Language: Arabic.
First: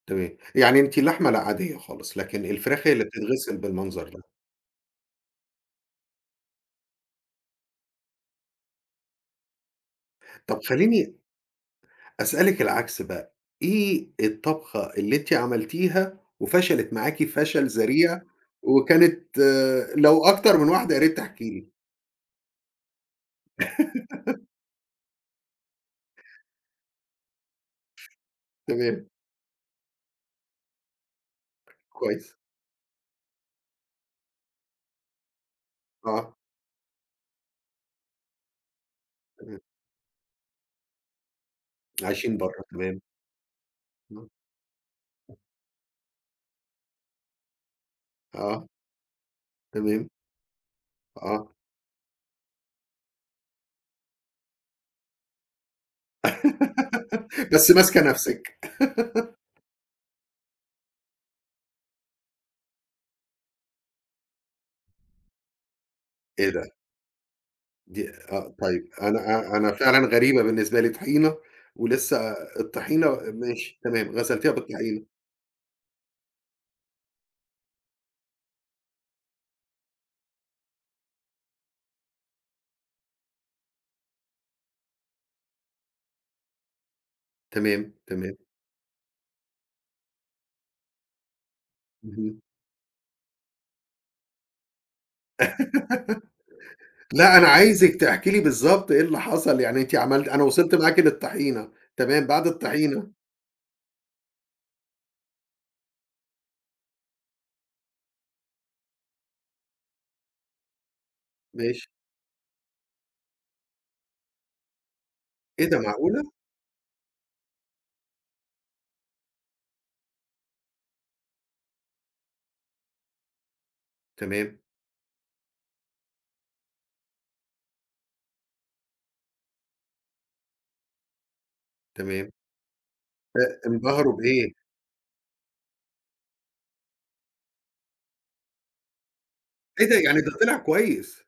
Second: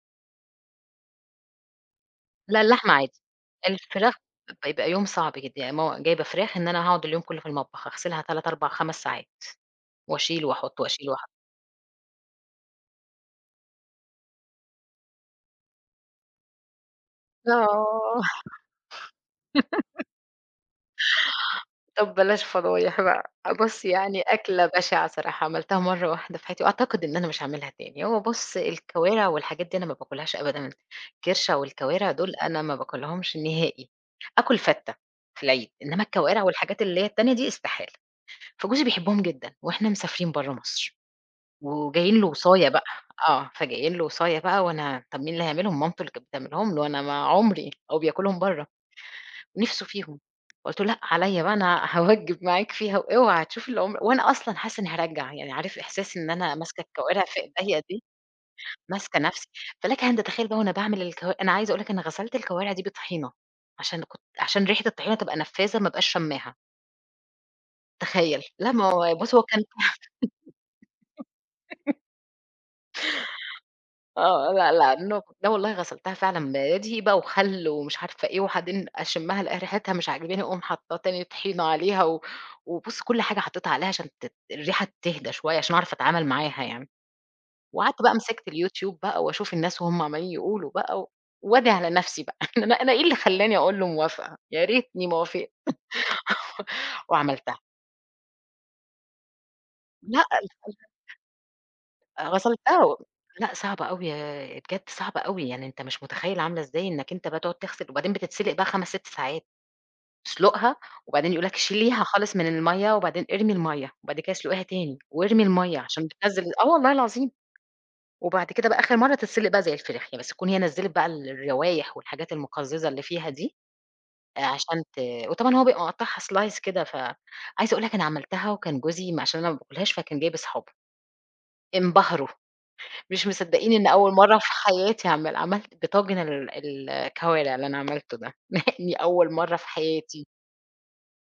تمام، يعني أنتِ اللحمة لأ عاديّة خالص، لكن لأ الفراخ اللحمة هي اللي عادي، بتتغِسل بالمنظر الفراخ ده. ب بيبقى يوم صعب جدًا يعني مو جايبة فراخ إن أنا هاقعُد اليوم كلّه في المطبخ أغسلها 3، 4، 5، ساعات، واشيل طب واحُط، واشيل خلّيني واحُط. أسألِك العكس بقى، إيه الطبخة اللي أنتِ عملتيها، وفَشلت معاكِ فَشل آه ذَريع، وكانت لو أكتر من واحدة ياريت تحكي لي؟ طب بلاش فضايح بقى، بُص يعني أكلة بشِعة صراحة عملتها مَرّة واحدة في حياتي، وأعتقد إن أنا مش هاعملها تاني، هو بُص تمام. الكوارِع والحاجات دي أنا ما باكلهاش أبدًا، الكِرشة والكوارِع دُول كويس. أنا ما باكلهمش نهائي، آكُل فتّة، في العيد، إنما آه. الكوارِع والحاجات اللي هي التانية دي إستحالة، فجوزي بيحبهم جدًا تمام. وإحنا مسافرين برّه مصر، وجايين له عايشين برّا وصاية بقى، تمام. آه فجايين له امم. وصاية بقى وأنا، طب مين اللي هيعملهم؟ مامته اللي كانت بتعملهم له أنا ما عُمري هو بياكلهم برّه، آه. نِفْسه تمام. فيهم قُلت له لأ عليّا آه. بقى أنا هاوجّب معاك فيها واوعى هتشوف اللي عُمر وأنا أصلًا حاسّة إني هارجّع، يعني عارف إحساس إن أنا ماسكة الكوارِع في بس ايديّا ماسكَه دي، نفْسِك. ماسكة نَفْسي، فلَكَ أن تتخيّل بقى وأنا باعمل الكوا أنا عايزة أقول لك أنا غَسلت الكوارِع دي بطحينة، عشان كنت عشان ريحة الطحينة تبقى نفّاذة ما ابقاش إيه شامّاها. ده؟ دي تخيّل، آه، لأ ما طيب، هو أنا بُص هو أ كان أنا فعلًا غريبة بالنسبة لي طحينة، ولسّه الطحينة ماشي، تمام غسلتيها آه، لأ، لأ، بالطحينة. [unintelligible] لا والله غسلتها فعلًا، بدقيق بقى وخَل ومش عارفة إيه وبعدين أشمّها ألاقي ريحتها مش عاجباني أقُوم حاطّة تاني طحينة عليها و وبُص كلّ حاجة حطّيتها عليها عشان تت الريحة تِهدا شويّة عشان اعرف أتعامل معاها يعني. تمام، وقعدت بقى تمام. مِسكت اليوتيوب بقى، واشوف الناس بقى وهُم عمّالين يقولوا بقى، و وادعي على نفْسي بقى، اهم. أنا أنا إيه اللي خلّاني أقول له موافقة؟ يا ريتني ما وافقت لأ أنا وعملتها. عايزِك تحكي لي بالضبط إيه اللي حصل، يعني أنتِ لأ عملتِ أنا وصلت [unintelligible] معاكِ للطحينة، تمام أ بعد غسلتها و الطحينة؟ لأ صعبة أوي ي بجد صعبة أوي، يعني أنت مش متخيّل عاملة إزاي إنَّك أنت بقى تقعُد تغسِل وبعدين بتتسِلق بقى 5، 6 ساعات، تسلُقها وبعدين يقول لك ماشي. شيليها خالص من المَيّة وبعدين إرمي المَيّة، وبعد كده اسلُقيها تاني، وارمي إيه المَيّة ده عشان معقولة! بتنزّل آه والله العظيم، وبعد كده بقى آخر مَرّة تتسِلق بقى زي الفراخ، ي بس تكون هي نزّلِت بقى الروايح والحاجات المُقزّزة اللي فيها دي، تمام. عشان ت وطبعًا هو بيبقى مقطّعها slice كده ف عايزة أقول لك أنا عملتها، وكان جوزي ما عشان أنا ما باكلهاش فكان جايب اصحابه انبهروا، تمام. مش أ مصدّقين إن أول إنبهروا مَرّة في بإيه؟ حياتي اعملها، عَملت طاجن ال الكوارِع اللي أنا عملته ده، مع إني أول مرّة في إيه ده، يعني حياتي. ده طِلع كويس!